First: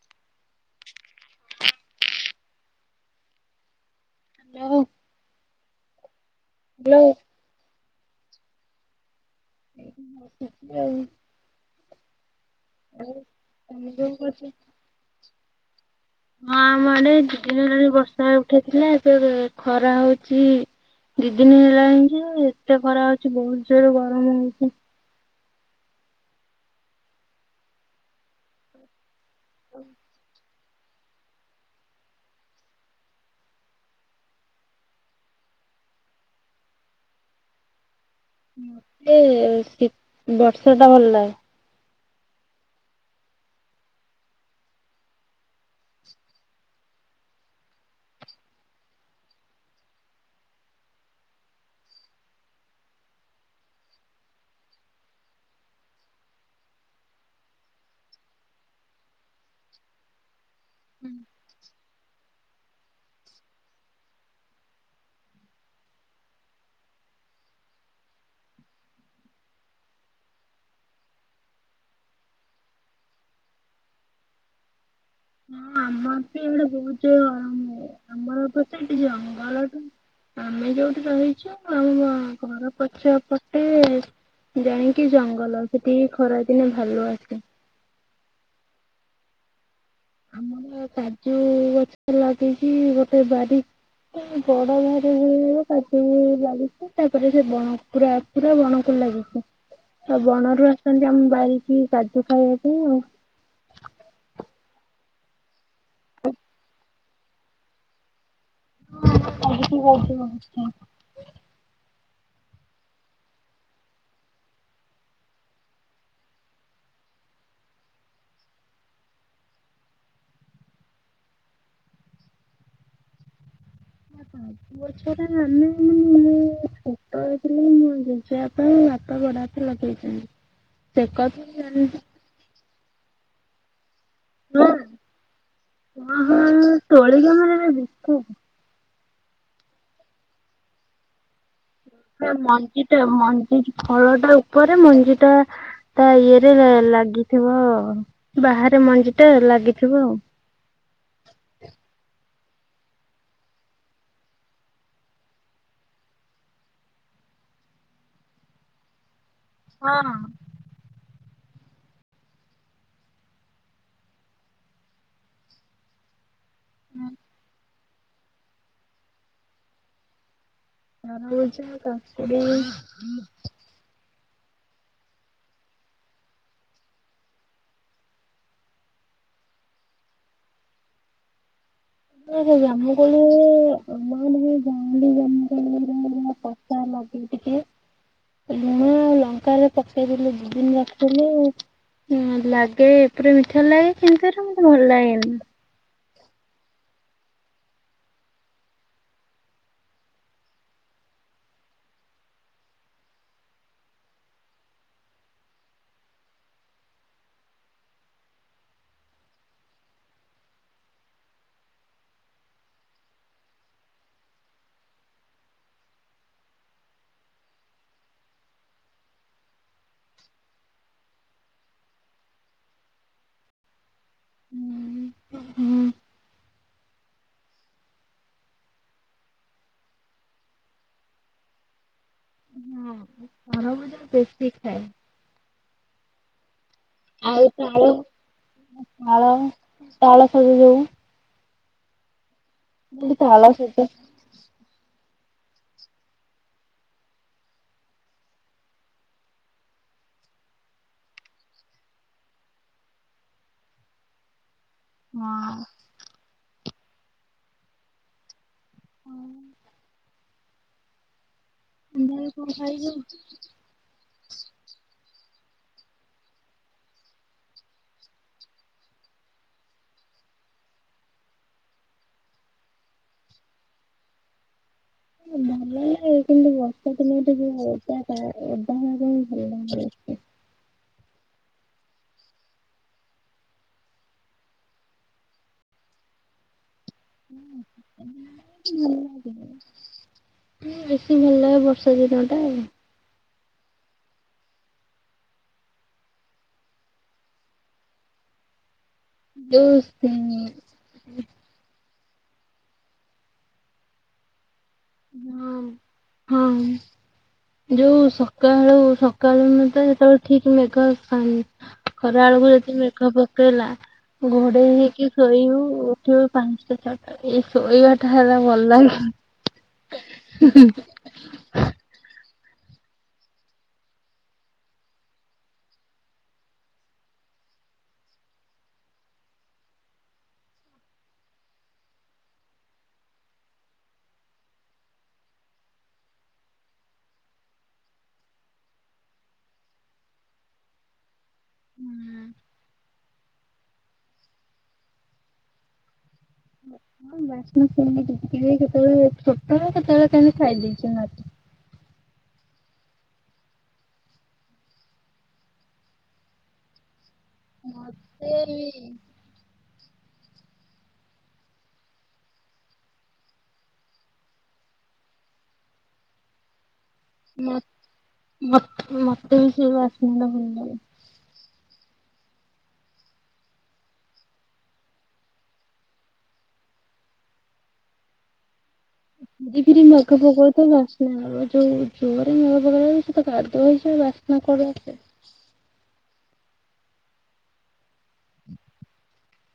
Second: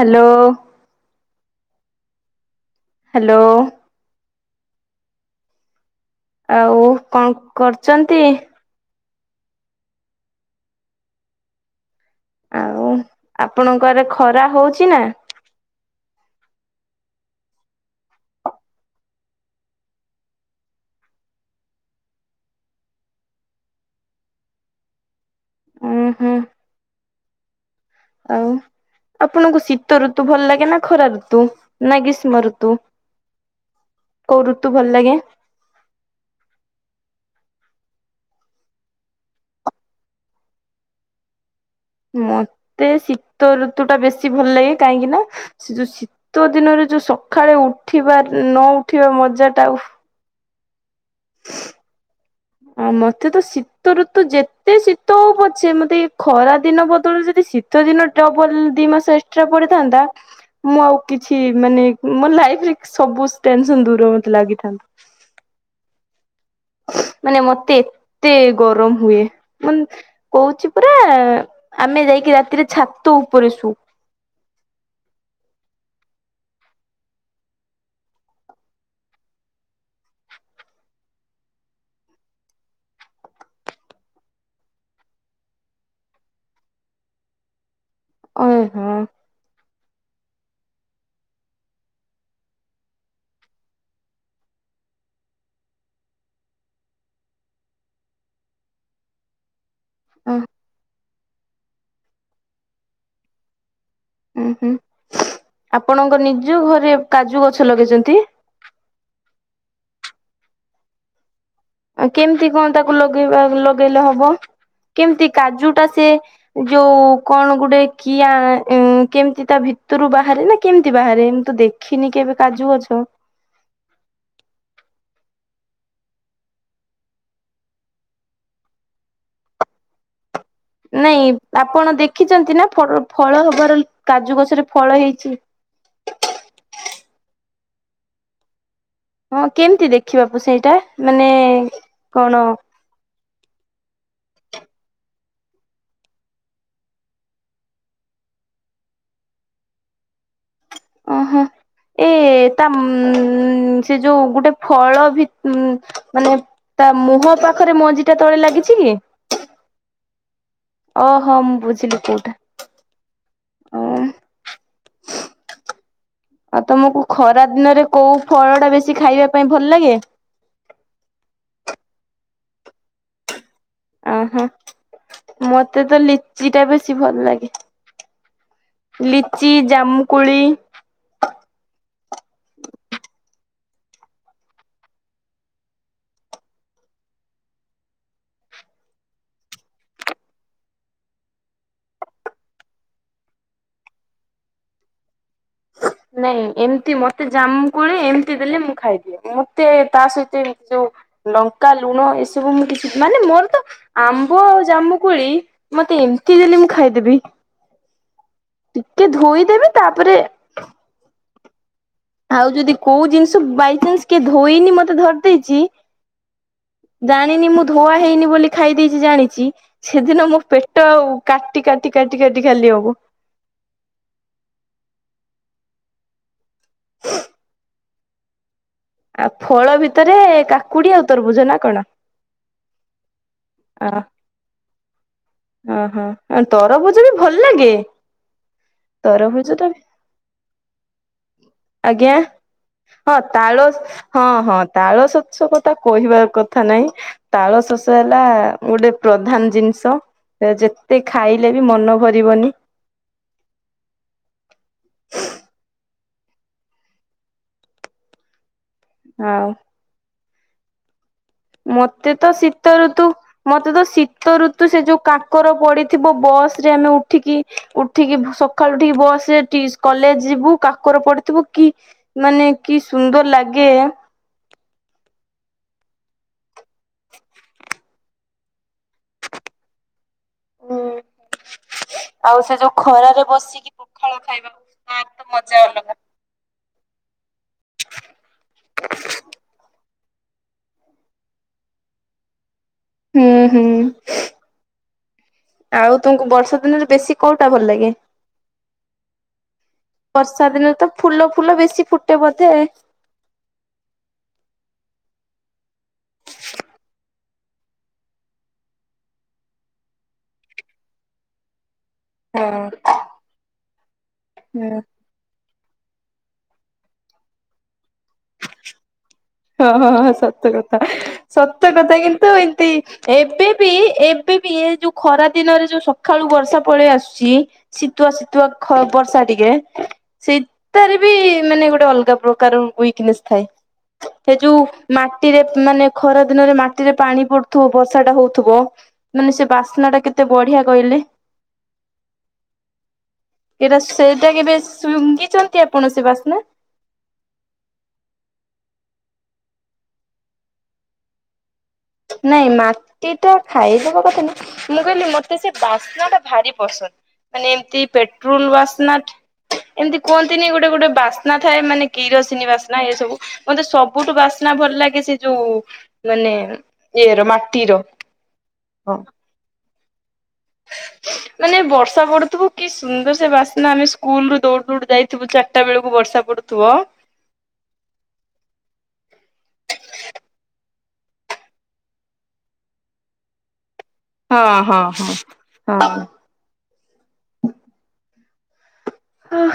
Hello. Hello. Hello. ଆଉ hello କଣ କରୁଛନ୍ତି? ହୁଁ। ଆଉ ଆପଣଙ୍କରେ ଖରା କରୁଛ? ହଉଛି ନା। ହଁ ମଡେ ଦି ଦିନ ଧଣି ବର୍ଷା ଉଠେଇଥିଲା ଖରା ହଉଛି। ଦି ଦିନ ହେଲାଣି ଯେ ଏତେ ଖରା ହଉଛି ବହୁତ ଜୋରରୁ ଗରମ ହଉଛି। ହୁଁ ହୁଁ। ଆଉ ଆପଣଙ୍କୁ ଶୀତ ଋତୁ ଭଲ ଲାଗେ ନା ଖର ତୁ ନଗିସ୍ ମରତୁ? କଉ ଋତୁ ଭଲ ଲାଗେ? ମତେ ଶୀତ ବର୍ଷ ଟା ଭଲ ଲାଗେ। ମତେ ଶୀତ ଋତୁ ଟା ବେଶୀ ଭଲ ଲାଗେ କାହିଁକି ନା ସେ ଯୋଉ ଶୀତ ଦିନରେ ଯୋଉ ସକାଳେ ଉଠିବା ନ ଉଠିବା ମଜା ଟା ଆଉ। ଆଉ ମତେ ତ ଶୀତଋତ ଯେତେ ଶୀତ ହଉ ପଛେ ମତେ ଏ ଖରା ଦିନ ବଦଳ ଯଦି ଶୀତ ବଲ ଦି ମାସ ଏକ୍ସଟ୍ରା ପଡିଥାନ୍ତା ମୁଁ ଆଉ କିଛି ମାନେ ମୋ ଲାଇଫରେ ସବୁ ଟେନସନ ଦୂର ମତେ ଲାଗିଥାନ୍ତତା। ମାନେ ମତେ ଏତେ ଗରମ ହୁଏ ମୁ କହୁଛି ପୁରା। ଆମେ ଯାଇକି ରାତିରେ ଛାତ ଉପରେ ଶୁ। ହଁ ଆମର ବି ଏଇଡେ ବହୁତ ଗରମ ଆମର ତ ସେଠି ଜଙ୍ଗଲଠୁ ଆମେ ଯୋଉଠି ରହିଛୁ ଆମ ଘର ପଛ ପଟେ। ଜାଣିକି ଜଙ୍ଗଲ ସେଠିକି ଖରା ଦିନେ ଭଲ ଆସେ ଓ ହୋ। ଆମର କାଜୁ ଗଛ ଲାଗିଛି ଗୋଟେ ବାର ବଡ ଘାର କାଟି ଲାଗୁଛି ତାପରେ ସେ ବଣକୁା ପୁରା ବଣକୁ ଲାଗିଛି। ତ ହୁଁ ବଣରୁ ଆସନ୍ତି ଆମ ବାାରିକି କାଦୁ ଖାଇବା ପାଇଁ ଆଉ ହୁଁ ଆପଣଙ୍କ ନିଜ ଘରେ କାଜୁ ଗଛ ଲଗେଇଛନ୍ତି। ଆ କି କଛ ଅବସ୍ଥା। ଆ କେମିତି କଣ ତାକୁ ଲଗେଇବା ଲଗେଇଲେ ହବ କେମିତି କାଜୁ ଟା ସେ ଯୋଉ କଣ ଗୋଟେ କିଆ କେମିତି ତା ଭିତ ଭିତରୁ ବାହାରେ ନା କେମିତି ବାହାରେ ଏମି ତ ଦେଖିନି କେବେ କାଜୁ ଗଛ ପାଞ୍ଚ ବଛ ଟ ଆମେ ମାନେ ଛୋଟ ହେଇଥିଲି ମଞଜି ଯିବା ପାଇଁ ଭାତ ଗଡା ତ ଲଗେଇଛନ୍ତିଣି। ନାଇଁ ଆପଣ ଦେଖିଛନ୍ତି ନା ଫଳ ହବାର। କାଜୁ ଗଛ ରେ ହଁ ଫଳ ହେଇଛି। ଦେ ହଁ କେମିତି ଦେଖିବା ପୁ ସେଇଟା ମାନେ କଣ ମଞ୍ଜି ଟା ମଞ୍ଜି ଫଳ ଟା ଉପରେ ମଞ୍ଜି ଟା ତା ଇଏରେ ଲାଗିଥିବ ବାହାରେ ମଞ୍ଜି ଟା ଲାଗିଥିବ ଆଉ। ଓହୋ। ଏ ତା ଉ ସେ ଯୋଉ ଗୋଟେ ଫଳ ଭି ମାନେ ତା ମୁହଁ ପାଖରେ ମଞ୍ଜି ଟା ତଳେ ଲାଗିଛି କି? ହଁ। ଓଁ ହଁ ମୁଁ ବୁଝିଲି କୋଉଟା ଓ ଆଉ ତମକୁ ହଁ ଖରା ଦିନରେ କୋଉ ଫଳ ଟା ବେଶୀ ଖାଇବା ପାଇଁ ଭଲ ଲାଗେ? ଆ [unintelligible] ଓହୋ ମତେ ତ ଲିଚି ଟା ବେଶୀ ଭଲ ଲାଗେ। ଲିଚି ଜାମୁକୁଳି। ନ ସେ ଜାମ କୋଳି [unintelligible] ଟିକେ ଲୁଣ ଆଉ ଲଙ୍କାରେ ପକେଇଦେଲେ ଦି ଦିନ ରଖିଦେଲେ। ହ ଲାଗେ ଏପଟେ ମିଠା ଲାଗେ କିନ୍ତୁ ମୋତେ ଭଲ ଲାଗେନି। ନାଇଁ ଏମିତି ମତେ ଜାମୁ କୋଳି ଏମିତି ଦେଲେ ମୁଁ ଖାଇଦିଏ ମତେ ତା ସହିତ ଯୋଉ ଲଙ୍କା ଲୁଣ ଏସବୁ ମୁଁ କିଛି ମାନେ ମୋର ତ ଆମ୍ବ ଆଉ ଜାମୁକୁୋଳି ମତେ ଏମିତି ଦେଲେ ମୁଁ ଖାଇଦେବି। ଟିକେ ଧୋଇଦେବେ ତାପରେ ଆଉ ଯଦି କୋଉ ଜିନିଷ ବାଇଚାନ୍ସ କିଏ ଧୋଇନି ମତେ ଧରି ଦେଇଛି। ଜାଣିନି ମୁଁ ଧୁଆ ହେଇନି ବୋଲି ଖାଇ ଦେଇଛି ଜାଣିଛି ସେଦିନ ମୋ ପେଟ ଆଉ କାଟି କାଟି। କାଟି କାଟି ଖାଲି ହେବ। ହୁଁ। ଆଉ ଫଳ ଭିତରେ କାକୁଡି ଆଉ ତରଭୁଜ ନା କଣ? ହଁ ଘର ଖାଦ୍ୟ ଟେଷ୍ଟି ଥାଏ। ହଁ ହଁ। ତରଭୁଜ ବି ଭଲ ଲାଗେ। ତାଳ ତାଳ ତରଭୁଜ ଟା ବି- ତାଳ ସଜ ଯୋଉ ଆଜ୍ଞା ବୋଲି ହଁ ତାଳ ସଜ ହଁ ହଁ ତାଳ ସ- ଶସ କଥା କହିବା କଥା ନାଇଁ ତାଳ ଶସ ହେଲା ଗୋଟେ ପ୍ରଧାନ ଜିନିଷ। ଯେତେ ଖାଇଲେ ବି ମନ ଭରିବନି। ହଁ। ଆଉ ମୋତେ ତ ଶୀତ ଖାଇଛୁ ଋତୁ ମୋତେ ତ ଶୀତ ଋତୁ ସେ ଯୋଉ କା- ର ପଡିଥିବ ବସରେ ଆମେ ଉଠିକି ଉଠିକି ସକାଳୁ ଉଠିକି ବସରେ କଲେଜ। ଯିବୁ କାକର ପଡିଥିବ କି ମାନେ କି ସୁନ୍ଦର ଲାଗେ। ଭଲ ଲାଗେ କିନ୍ତୁ ବର୍ଷା ଦିନଟା ଯ ଓଦାଟା ଓଦା [unintelligible] ହୁଁ। ଆଉ ସେ ଯୋଉ ଖରାରେ ବସିକି ପଖାଳ ଖାଇବା ତା ତ ମଜା ଅଲଗା। ହଁ ହୁଁ ବେଶୀ ଭଲ ଲାଗେ ବର୍ଷା ଦିନ ଟା। ହୁଁ ହୁଁ। ଆଉ ତମକୁ ବର୍ଷା ଦିନରେ ବେଶୀ କୋଉଟା ଭଲ ଲାଗେ? ଯୋଉ ବର୍ଷା ହଁ ଦିନେ ତ ଫୁଲ ଫୁଲ ବେଶୀ ଫୁଟ ହଁ। ଯୋଉ ସକାଳୁ ସକାଳ ନଥାଏ ଠିକ [unintelligible] ମେଘାଥା ଖରା ବେଳକୁ ଯଦି ହୁଁ ମେକ ପକେଇଲା ଘୋଡେଇ ହେଇକି ଶୋଇବୁ। ଠିବ ପାଞ୍ଚଟା ଛଅଟା ଏଇ ଶୋଇବାଟା ହେଲା ଭଲ ଲାଗେ। ହଁ ହଁ ହଁ ସତ କଥା ସତ କଥା କିନ୍ତୁ ଏବେ ବି ଏବେ ବି ଏ ଯୋଉ ଖରା ଦିନରେ ଯୋଉ ସକାଳୁ ବର୍ଷା ପଳେଇ ଆସୁଛି ଶୀତୁଆ ଶୀତୁଆ ଖ ବର୍ଷା ଟିକେ ସେଇତାରେ ବି ମାନେ ଗୋଟେ ଅଲଗା ପ୍ରକାର ୱଇକ ନେସ ଥାଏ। ସେ ଯୋଉ ମାଟିରେ ମାନେ ଖରା ଦିନରେ ମାଟିରେ ପାଣି ପଡୁଥିବ ବର୍ଷା ଟା ହଉଥିବ। ମାନେ ସେ ବାସ୍ନା ଟା କେତେ ବଢିଆ କହିଲେ? ହୁଁ ଏଟା ସେଟା କେବେ ଶୁଙ୍ଘିଛନ୍ତି ଆପଣ ସେ ବାସନା? ହଁ ବାସ୍ନା ସୂଂଗିଛି କେତେବେଳେ ଛୋଟ କେତେବେଳେ କେମତି ଖାଇ ଦେଇେଇଛି ମାଟି। ନାଇଁ ମାଟି ଟା ଖାଇଦବା କଥା ନାହି ମୁଁ କହିଲି ମତେ ସେ ବାସ୍ନା ଟା ଭାରି ପସନ୍ଦ। ମାନେ ଏମିତି ମତେ ପେଟ୍ରୋଲ ବି ବାସ୍ନା କି ଏମିତି କୁହନ୍ତିନି ଗୋଟେ ଗୋଟେ ବାସ୍ନା ଥାଏ ମାନେ କିରସିନୀ ବାସ୍ନା ଏ ସବୁ ମତେ ସବୁଠୁ ବାସ୍ନା ଭଲ ଲାଗେ ସେ ଯୋଉ ମାନେ ଇଏର ମ ମାଟିର ମ ହଁ। ମତେ ବି ସେ ବାସ୍ନା ଟା ଭ [inaudible] ମାନେ ବର୍ଷା ପଡୁଥିବୁ କି ସୁନ୍ଦର ସେ ବାସ୍ନା ଆମେ ସ୍କୁଲରୁୁ ଦୌଡ ଦୌଡ ଯାଇଥିବୁ ଚାରଟା ବେଳକୁ ବର୍ଷା ପୋଡ଼ୁ ଥିବ [inaudible] ଫରି ଫିରି ମେଘ ପକଉଥାଏ ବାସ୍ନା ଯୋଉ ଜୋରରେ ମେଘ ପକେଇଲେ ସେ ତ କାଦଅ ହଁ ହଁ ହଁ ହଁ। [inaudible] [inaudible] ଆଁ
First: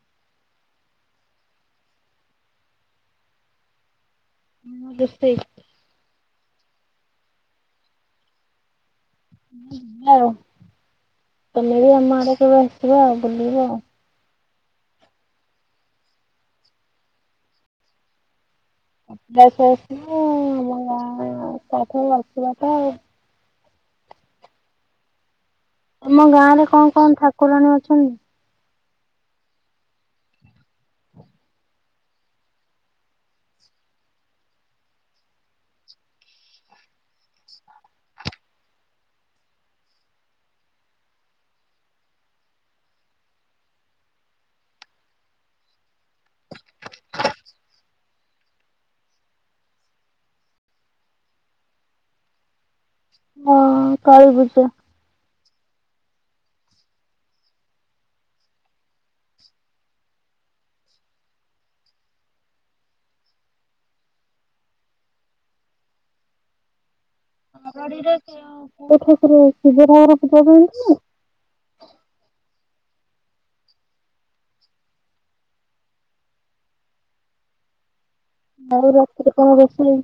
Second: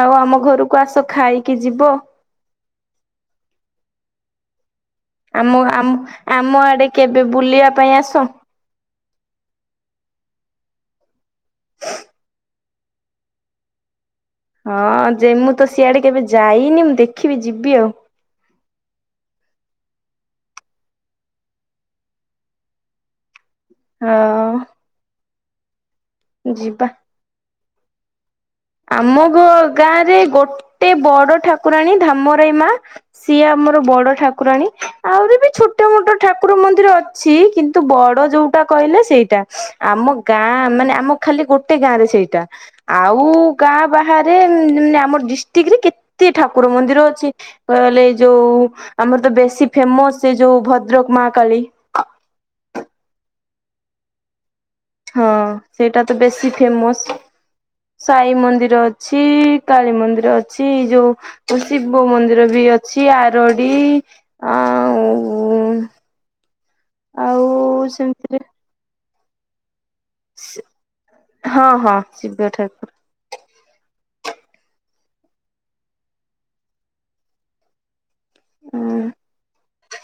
ଆଉ ଆମ ଘରକୁ ଆସ ଖାଇକି ଯିବ। ହଁ ରୋଷେଇ ଆମ ଆ ଆମ ଆଡେ କେବେ ବୁଲିବା ପାଇଁ ଆସ। ଆଉ [inaudible] କଲେ ବି ଆମ ଆଡକୁବେ ଆସିିବ ଆଉ ବୁଲିବ ଆଉ। ହଁ ଯେ ମୁଁ ତ ସିଆଡେ କେବେ ଯାଇନି ମୁଁ ଦେଖିବି ଯିବି ଆଉ। ଅଭ୍ୟାସ ଅଛି ନା ଆଉ ଆମ ଗାଁ [unintelligible] ଆଉ ହଁ। ତମ ଗାଁ ରେ ଯିବା କଣ କଣ ଠାକୁରାଣୀ ଅଛନ୍ତି? ଆମ ଗାଁ ରେ ଗୋଟେ ବଡ ଠାକୁରାଣୀ ଧାମରାଇ ମା ସିଏ ଆ ଆମର ବଡ ଠାକୁରାଣୀ ଆହୁରି ବି ଛୋଟ ମୋଟ ଠାକୁର ମନ୍ଦିର ଅଛି କିନ୍ତୁ ବଡ ଯୋଉଟା କହିଲେ ସେଇଟା ଆମ ଗାଁ ମାନେ ଆମ ଖାଲି ଗୋଟେ ଗାଁ ରେ ସେଇଟା ଆଉ ଗାଁ ବାହାରେ ଆମର ଡିଷ୍ଟ୍ରିକ୍ଟ ରେ କେତେ ଠାକୁର ମନ୍ଦିର ଅଛି ବ ଲେ ହେ ଯୋଉ ଆମର ତ ବେଶୀ ଫେମସ ସେ ଯୋଉ ଭଦ୍ରକ ମାହାକାଳୀ। ହଁ କାଳିପୂଜା। ହଁ ସେଇଟା ତ ବେଶୀ ଫେମସ ସାଇ ମନ୍ଦିର ଅଛି କାଳୀ ମନ୍ଦିର ଅଛି ଏ ଯୋଉ ଶିବ ମନ୍ଦିର ବି ଏଠି ଅଛି ଆରଡି ଆଉ ଆଉ ଆରଡ଼ିରେ ସେମିତିରେ କେଉଁ [inaudible] ଠାକୁର ଶିବ ହଁ [unintelligible] ହଁ ଶିବ ଠାକୁର ଆଉ ଉଁ ରାତିରେ କଣ ରୋଷେଇ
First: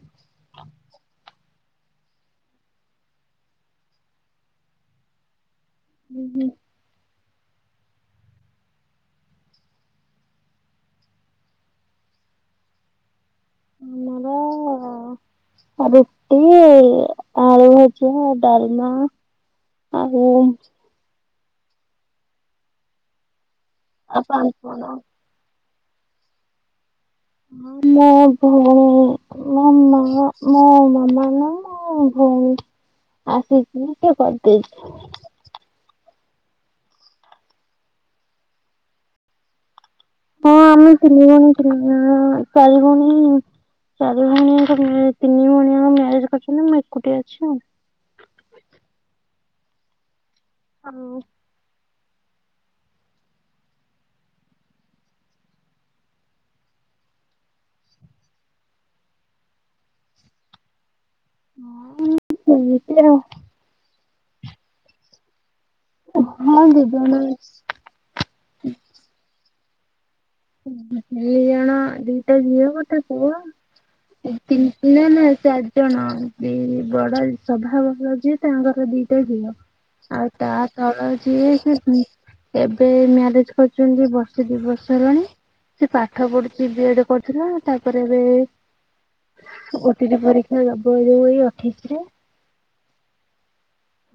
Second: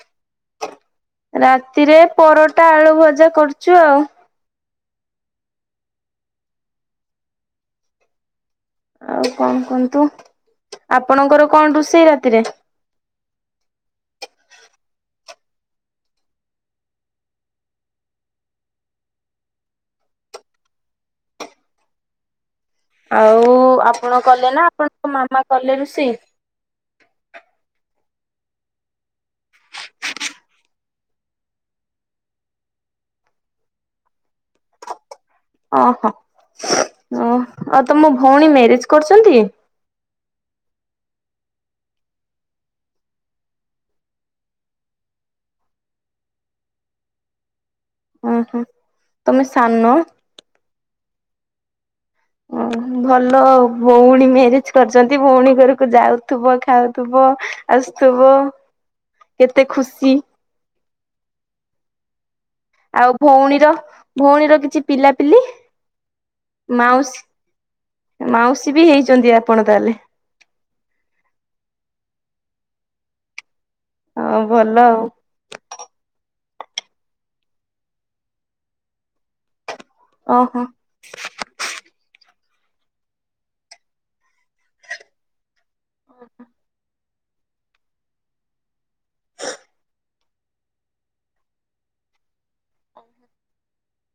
ରାତିରେ ପରଟା ଆଳୁ ଭଜା କରଚୁ ଆଉ। ହୁଁ ହୁ। ଆଉ କଣ କୁହନ୍ତୁ ଆପଣଙ୍କର କଣ ରୋଷେଇ ରାତିରେ? ଆମର ରୁଟି ଆଳୁ ଭଜା ଡାଲମା ଆଉ ଆଉ ଆପଣ ଆଉ କଲେ ନା ପାମ୍ପଡ। ଆପଣଙ୍କ ମାମା କଲେ ରୋଷେଇ? ମୋ ଭୋଉ ମୋ ମା ମୋ ମାମା ନା ମୋ ଭଉଣୀ ଆସିକି କିଏ କରିଦେଇଚି ଓହୋ ଓ ଆଉ ତମ ଭଉଣୀ ମ୍ୟାରେଜ କରୁଛନ୍ତି? ହଁ ଆମେ ତିନି ଜଣ ତିନି ଜଣ ଚାରି ଭଉଣୀ। ଚାରି ଭଉଣୀଙ୍କ ତିନି ଭଉଣୀଙ୍କ ମ୍ୟାରେଜ କରିଛନ୍ତି ମୁଁ ଏକୁଟିଆ ଅଛି ଆଉ। ଆହାଁ ତମେ ସାନ। ହାଲୋ ଅହ ଭଲ ଭଉଣୀ ମ୍ୟାରେଜ କରିଛନ୍ତି ଭଉଣୀ ଘରକୁ ଯାଉଥୁବ ଖାଉଥୁବ। [unintelligible] ଆସୁଥିବ କେତେ ଖୁସି ହୁଁଉଁ। ଆଉ ଭଉଣୀର ଭଉଣୀର କିଛି ପିଲାପିଲି? ହଁ ଦି ଜଣ ମାଉସୀ ମାଉସୀ ବି ହେଇଛନ୍ତି ଆପଣ ତାହେଲେ। ଦିଇ ଜଣ ଦୁଇଟା ଝିଅ ଗୋଟେ ପୁଅ। ଅ ଏ ତିନି ଭଲ ଆଉ [unintelligible] ନା ଚାରିଜଣ ଦି ବଡ ସଭାବଡ଼ ଯିଏ ତାଙ୍କର ଦିଟା ଝିଅ। ଆଉ ତା ଓହୋ। ତଳ ଯିଏ ସେ ହୁଁଉ ଏବେ ମ୍ୟାରେଜ କରିଛନ୍ତି ବର୍ଷେ ଦି ବର୍ଷ ହେଲାଣି। ସେ ପାଠ ପଢୁଛି ବି ଏ ଡ କରୁଥିଲା ତାପରେ ଏବେ ଓ ଟି ଟି ପରୀ - - [unintelligible] ଏଇ ଯୋଉ ଏଇ ଅଠେଇଶି ରେ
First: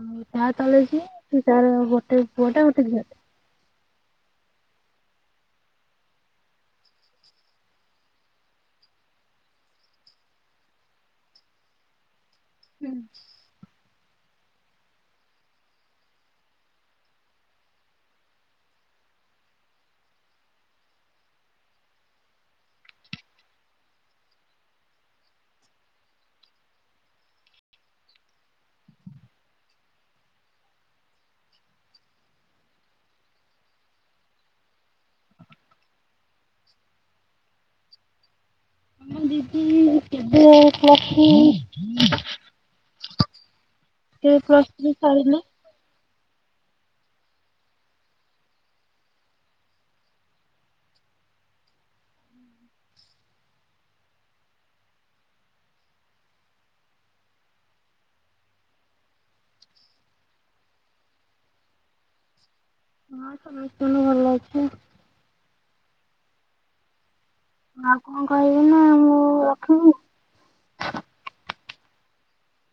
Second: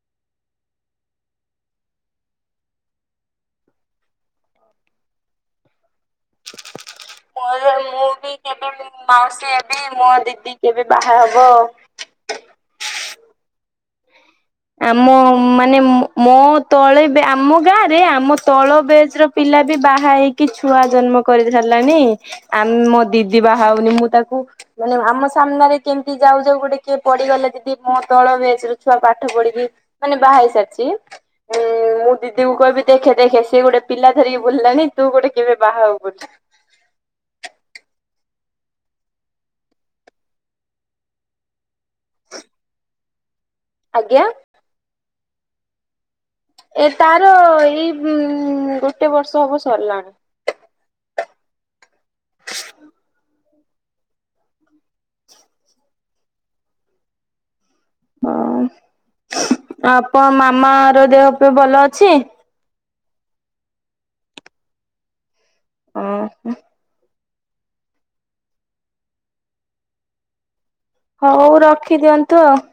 ଆଉ ତା ତଳେ ଯିଏ ତାର ଗୋଟେ ପୁଅଟେ ଝିଅଟେ। ମୋର ମୁଁ ବି କେବେ ମାଉସୀ ହେବ ମୋ ଦିଦି କେବେ ବାହା ହବ। ହୁଁ। ଆମ ମାନେ ମୋ ତଳେ ଆମ ଗାଁ ରେ ଆମ ତଳ ବେଜ୍ ର ପିଲା - - ପିଲା ଯେ ବାହା ହେଇକି ଛୁଆ ଜନ୍ମ କରି ସାରିଲାଣି ଆମ ମୋ ଦିଦି ବାହା ହଉନି ମୁଁ ତାକୁ ମାନେ ଆମ ସାମ୍ନାରେ କେମିତି ଯାଉ ଯାଉ ଗୋଟେ କିଏ ପଡିଗଲେ ଦିଦି ମୋ ତଳ ବେଚ ର ଛୁଆ ପା - - ପାଠ ପଢିକି ମାନେ ବାହା ହେଇ ସାରିଛି ଉଁ - - ଉଁ ମୁଁ ଦିଦି କହିବି ଦେଖେ ଦେଖେ ସେ ଗୋଟେ ପିଲା ଧରିକି ବୁଲିଲାନି ତୁ ଗୋଟେ କେବେ ବାହା ହବୁନ୍ ଆମ ଦିଦି କେବେ [unintelligible] ଆଜ୍ଞା କେବେ ପ୍ଲସ୍ ଥ୍ରୀ ସାରିଲେ? ଏ ତାର ଏଇ ଗୋଟେ ବର୍ଷ ହବ ସରିଲାଣି। ହଁ ଆପଣ ମାମା ର ଦେହ ଫେହ ଭଲ ଅଛି? ହଁ ସମସ୍ତଙ୍କର ଭଲ ଅଛି। ଅଁହଃ। ଆଉ କଣ କହିବେ ନା ମୁଁ ରଖିବି। ହଉ ରଖିଦିଅନ୍ତୁ ଆଉ।